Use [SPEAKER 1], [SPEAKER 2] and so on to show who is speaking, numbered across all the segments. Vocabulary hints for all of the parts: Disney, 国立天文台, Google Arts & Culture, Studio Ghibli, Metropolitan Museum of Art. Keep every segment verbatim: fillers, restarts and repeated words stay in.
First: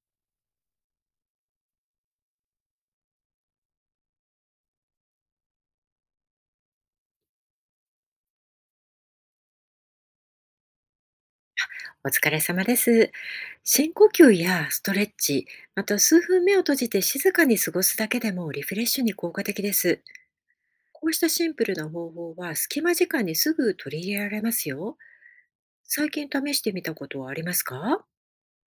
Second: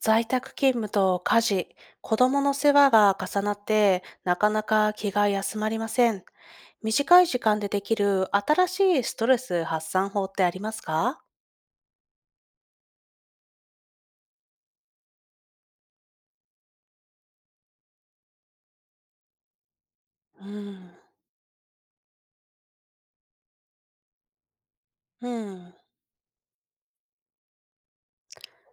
[SPEAKER 1] 在宅勤務と家事、子供の世話が重なって、なかなか気が休まりません。短い時間でできる新しいストレス発散法ってありますか？
[SPEAKER 2] お疲れ様です。深呼吸やストレッチ、また数分目を閉じて静かに過ごすだけでもリフレッシュに効果的です。
[SPEAKER 1] うん。
[SPEAKER 2] こうしたシンプルな方法は隙間時間にすぐ取り入れられますよ。
[SPEAKER 1] うん。
[SPEAKER 2] 最近試してみたことはありますか？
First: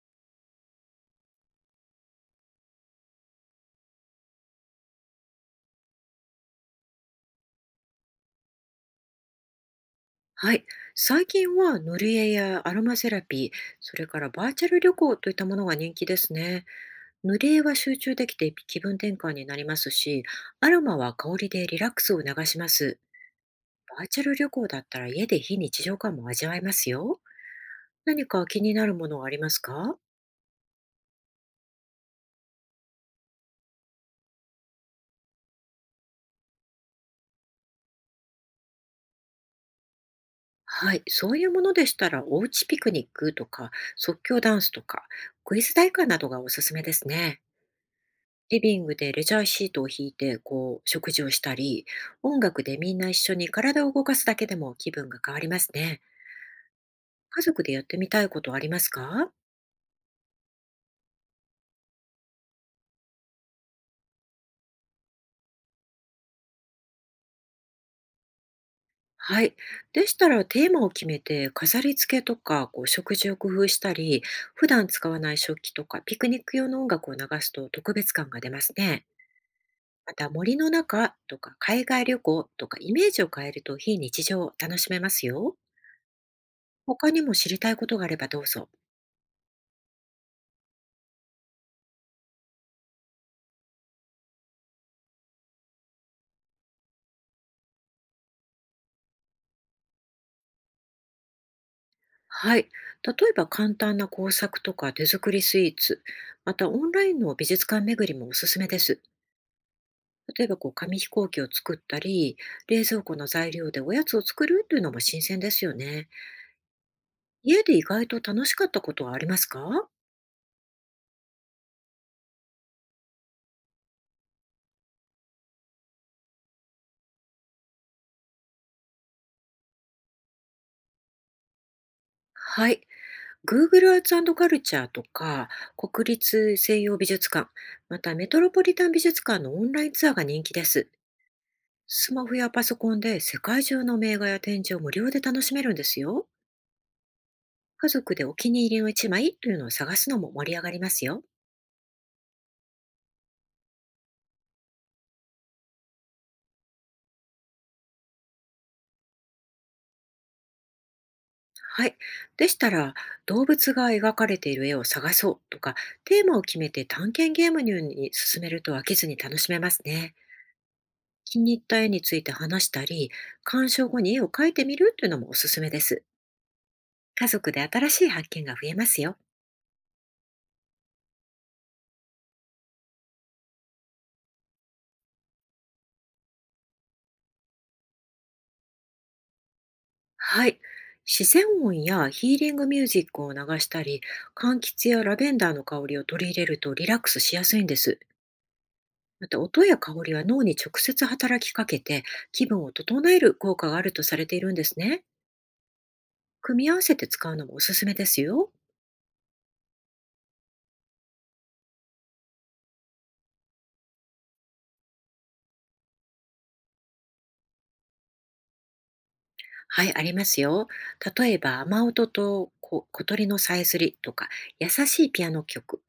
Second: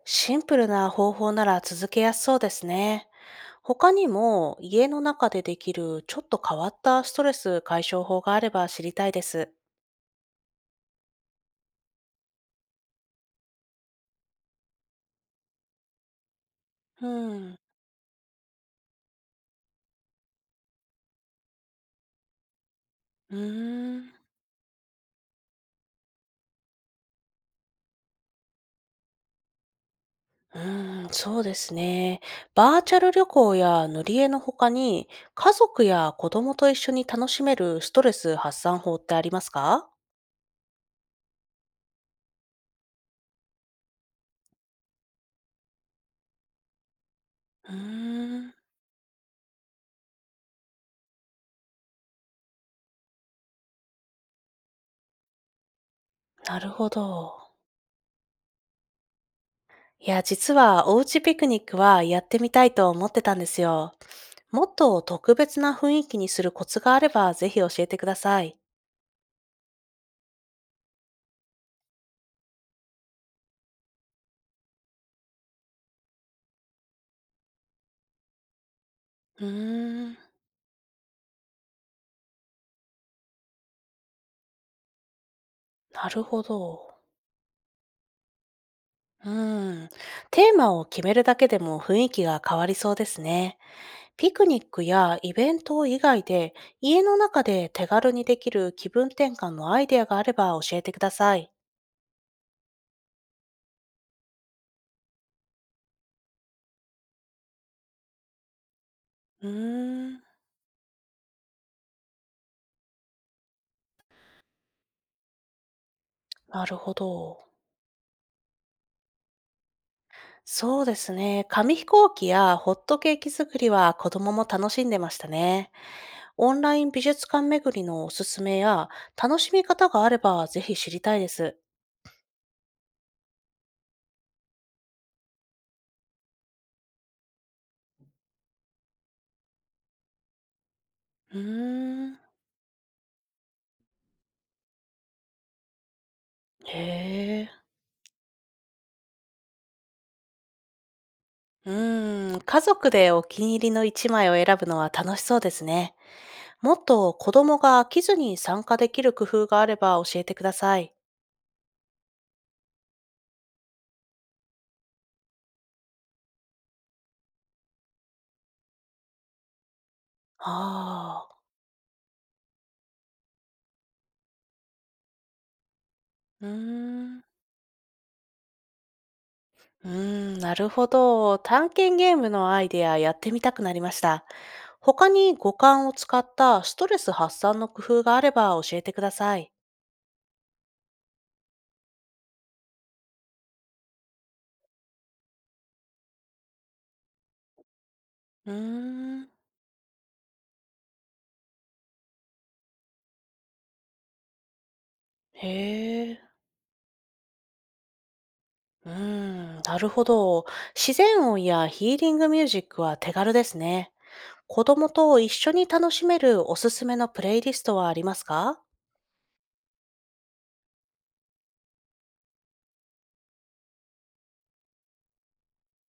[SPEAKER 1] シンプルな方法なら続けやすそうですね。他にも家の中でできるちょっと変わったストレス解消法があれば知りたいです。
[SPEAKER 2] はい。最近は塗り絵やアロマセラピー、それからバーチャル旅行といったものが人気ですね。
[SPEAKER 1] う
[SPEAKER 2] 塗り
[SPEAKER 1] ん。
[SPEAKER 2] 絵は集中できて気分転換になりますし、アロマは香りでリラックスを流します。
[SPEAKER 1] うー
[SPEAKER 2] バー
[SPEAKER 1] ん。
[SPEAKER 2] チャル旅行だったら家で非日常感も味わえますよ。何か気になるものはありますか？
[SPEAKER 1] うーん、そうですね。バーチャル旅行や塗り絵の他に、家族や子供と一緒に楽しめるストレス発散法ってありますか？
[SPEAKER 2] はい、そういうものでしたら、おうちピクニックとか、即興ダンスとか、クイズ大会などがおすすめですね。
[SPEAKER 1] うーん、
[SPEAKER 2] リビングでレジャーシートを引いて、こう、食事をしたり、音楽でみんな一緒に体を動かすだけでも気分が変わりますね。
[SPEAKER 1] なるほ
[SPEAKER 2] 家
[SPEAKER 1] ど。
[SPEAKER 2] 族でやってみたいことありますか？
[SPEAKER 1] いや、実はおうちピクニックはやってみたいと思ってたんですよ。もっと特別な雰囲気にするコツがあれば、ぜひ教えてください。
[SPEAKER 2] はい。でしたらテーマを決めて飾り付けとかこう食事を工夫したり、普段使わない食器とかピクニック用の音楽を流すと特別感が出ますね。
[SPEAKER 1] うー
[SPEAKER 2] ま
[SPEAKER 1] ん、
[SPEAKER 2] た森の中とか海外旅行とかイメージを変えると非日常を楽しめますよ。
[SPEAKER 1] なるほど。
[SPEAKER 2] 他にも知りたいことがあればどうぞ。
[SPEAKER 1] うーん、テーマを決めるだけでも雰囲気が変わりそうですね。ピクニックやイベント以外で家の中で手軽にできる気分転換のアイデアがあれば教えてください。
[SPEAKER 2] はい。例えば簡単な工作とか手作りスイーツ、またオンラインの美術館巡りもおすすめです。
[SPEAKER 1] うーん、
[SPEAKER 2] 例えばこう紙飛行機を作ったり、冷蔵庫の材料でおやつを作るというのも新鮮ですよね。
[SPEAKER 1] なるほど。
[SPEAKER 2] 家で意外と楽しかったことはありますか？
[SPEAKER 1] そうですね。紙飛行機やホットケーキ作りは子供も楽しんでましたね。オンライン美術館巡りのおすすめや楽しみ方があればぜひ知りたいです。
[SPEAKER 2] はい。グーグルアーツ カルチャーとか、国立西洋美術館、またメトロポリタン美術館のオンラインツアーが人気です。
[SPEAKER 1] うー
[SPEAKER 2] ス
[SPEAKER 1] ん。
[SPEAKER 2] マホやパソコンで世界中の名画や展示を無料で楽しめるんですよ。
[SPEAKER 1] へえ。
[SPEAKER 2] 家族でお気に入りの一枚というのを探すのも盛り上がりますよ。
[SPEAKER 1] うーん、家族でお気に入りの一枚を選ぶのは楽しそうですね。もっと子供が飽きずに参加できる工夫があれば教えてください。
[SPEAKER 2] はい。でしたら、動物が描かれている絵を探そうとか、テーマを決めて探検ゲームのように進めると飽きずに楽しめますね。
[SPEAKER 1] あ
[SPEAKER 2] 気
[SPEAKER 1] あ、
[SPEAKER 2] に入った絵について話したり、鑑賞後に絵を描いてみるというのもおすすめです。
[SPEAKER 1] うーん。
[SPEAKER 2] 家族で新しい発見が増えますよ。
[SPEAKER 1] うーん、なるほど。探検ゲームのアイデアやってみたくなりました。他に五感を使ったストレス発散の工夫があれば教えてください。
[SPEAKER 2] はい。自然音やヒーリングミュージックを流したり、柑橘やラベンダーの香りを取り入れるとリラックスしやすいんです。
[SPEAKER 1] うー
[SPEAKER 2] ま
[SPEAKER 1] ん、
[SPEAKER 2] た音や香りは脳に直接働きかけて気分を整える効果があるとされているんですね。
[SPEAKER 1] へえ。
[SPEAKER 2] 組み合わせて使うのもおすすめですよ。
[SPEAKER 1] うーん、なるほど。自然音やヒーリングミュージックは手軽ですね。子供と一緒に楽しめるおすすめのプレイリストはありますか？
[SPEAKER 2] はい、ありますよ。例えば、雨音とこ小鳥のさえずりとか、優しいピアノ曲。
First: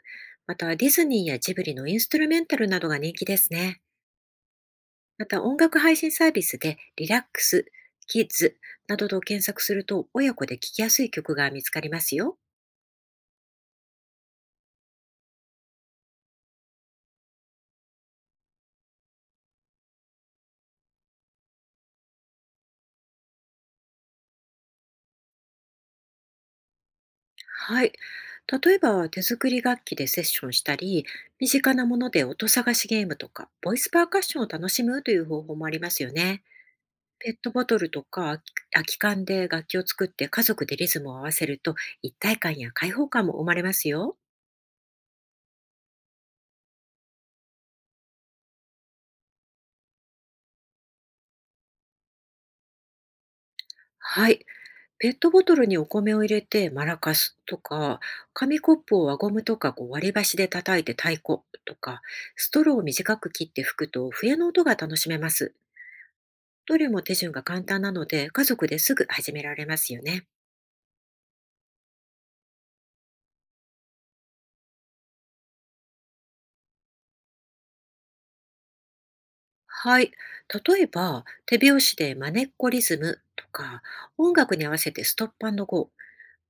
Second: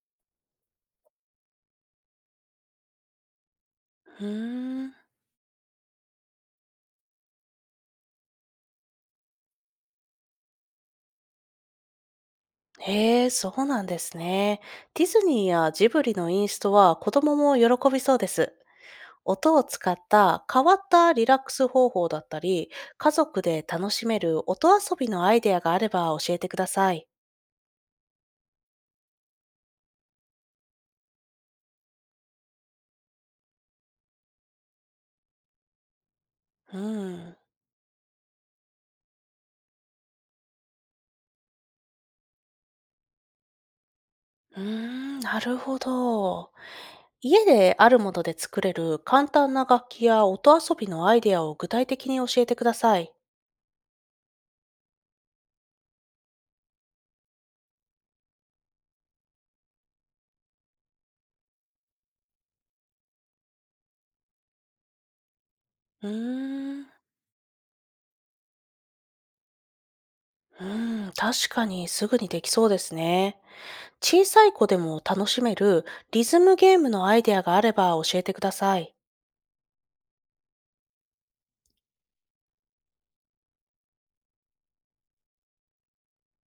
[SPEAKER 2] また、ディズニーやジブリのインストゥルメンタルなどが人気ですね。
[SPEAKER 1] うーん。
[SPEAKER 2] また、音楽配信サービスで、リラックス、キッズなどと検索すると、親子で聴きやすい曲が見つかりますよ。
[SPEAKER 1] へえ、そうなんですね。ディズニーやジブリのインストは子供も喜びそうです。音を使った変わったリラックス方法だったり、家族で楽しめる音遊びのアイデアがあれば教えてください。
[SPEAKER 2] はい。例えば、手作り楽器でセッションしたり、身近なもので音探しゲームとか、ボイスパーカッションを楽しむという方法もありますよね。
[SPEAKER 1] う
[SPEAKER 2] ペッ
[SPEAKER 1] ん。
[SPEAKER 2] トボトルとか空き空き缶で楽器を作って家族でリズムを合わせると一体感や開放感も生まれますよ。
[SPEAKER 1] うーん、なるほど。家であるもので作れる簡単な楽器や音遊びのアイデアを具体的に教えてください。
[SPEAKER 2] はい。ペットボトルにお米を入れてマラカスとか、紙コップを輪ゴムとかこう割り箸で叩いて太鼓とか、ストローを短く切って吹くと笛の音が楽しめます。
[SPEAKER 1] う
[SPEAKER 2] ど
[SPEAKER 1] ー
[SPEAKER 2] れ
[SPEAKER 1] ん。
[SPEAKER 2] も手順が簡単なので家族ですぐ始められますよね。
[SPEAKER 1] うん、確かにすぐにできそうですね。小さい子でも楽しめるリズムゲームのアイデアがあれば教えてください。
[SPEAKER 2] はい。例えば、手拍子でまねっこリズムとか、音楽に合わせてストップゴー。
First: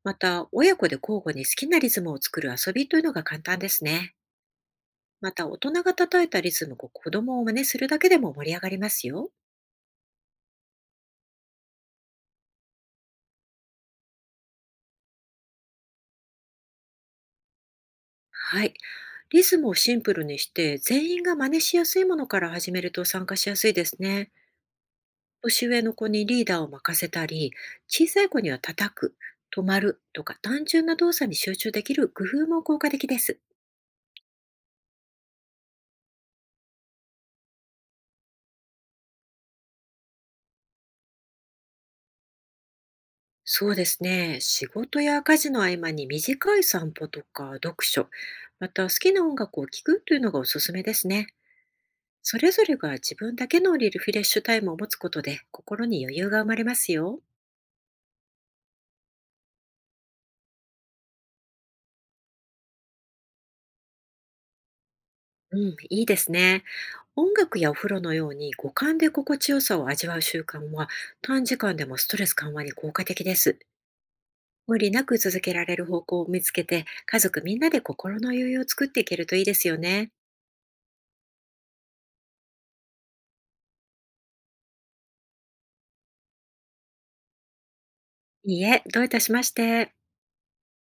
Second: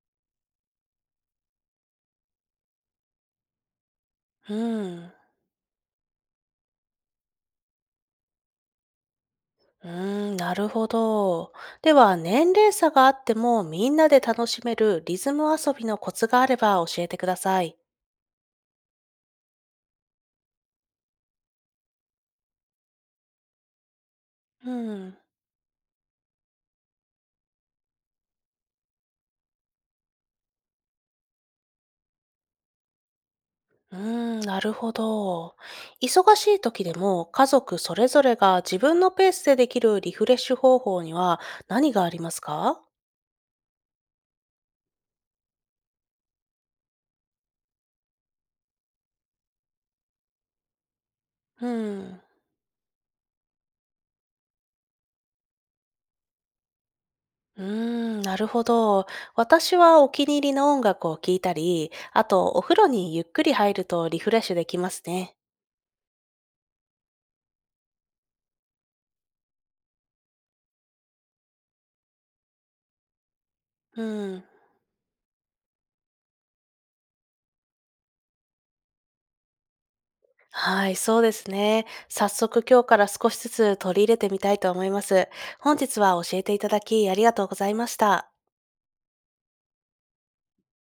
[SPEAKER 2] また、親子で交互に好きなリズムを作る遊びというのが簡単ですね。
[SPEAKER 1] うん。
[SPEAKER 2] また、大人が叩いたリズムを子供を真似するだけでも盛り上がりますよ。
[SPEAKER 1] うーん、なるほど。では、年齢差があってもみんなで楽しめるリズム遊びのコツがあれば教えてください。
[SPEAKER 2] はい。リズムをシンプルにして、全員が真似しやすいものから始めると参加しやすいですね。
[SPEAKER 1] うん。
[SPEAKER 2] 年上の子にリーダーを任せたり、小さい子には叩く、止まるとか単純な動作に集中できる工夫も効果的です。
[SPEAKER 1] うーん、なるほど。忙しい時でも家族それぞれが自分のペースでできるリフレッシュ方法には何がありますか？
[SPEAKER 2] そうですね。仕事や家事の合間に短い散歩とか読書、また好きな音楽を聴くというのがおすすめですね。
[SPEAKER 1] うん。
[SPEAKER 2] それぞれが自分だけのリフレッシュタイムを持つことで心に余裕が生まれますよ。
[SPEAKER 1] うーん、なるほど。私はお気に入りの音楽を聴いたり、あとお風呂にゆっくり入るとリフレッシュできますね。
[SPEAKER 2] うん、いいですね。音楽やお風呂のように五感で心地よさを味わう習慣は短時間でもストレス緩和に効果的です。
[SPEAKER 1] うん。
[SPEAKER 2] 無理なく続けられる方向を見つけて家族みんなで心の余裕を作っていけるといいですよね。
[SPEAKER 1] はい、そうですね。早速今日から少しずつ取り入れてみたいと思います。本日は教えていただきありがとうございました。
[SPEAKER 2] いいえ、どういたしまして。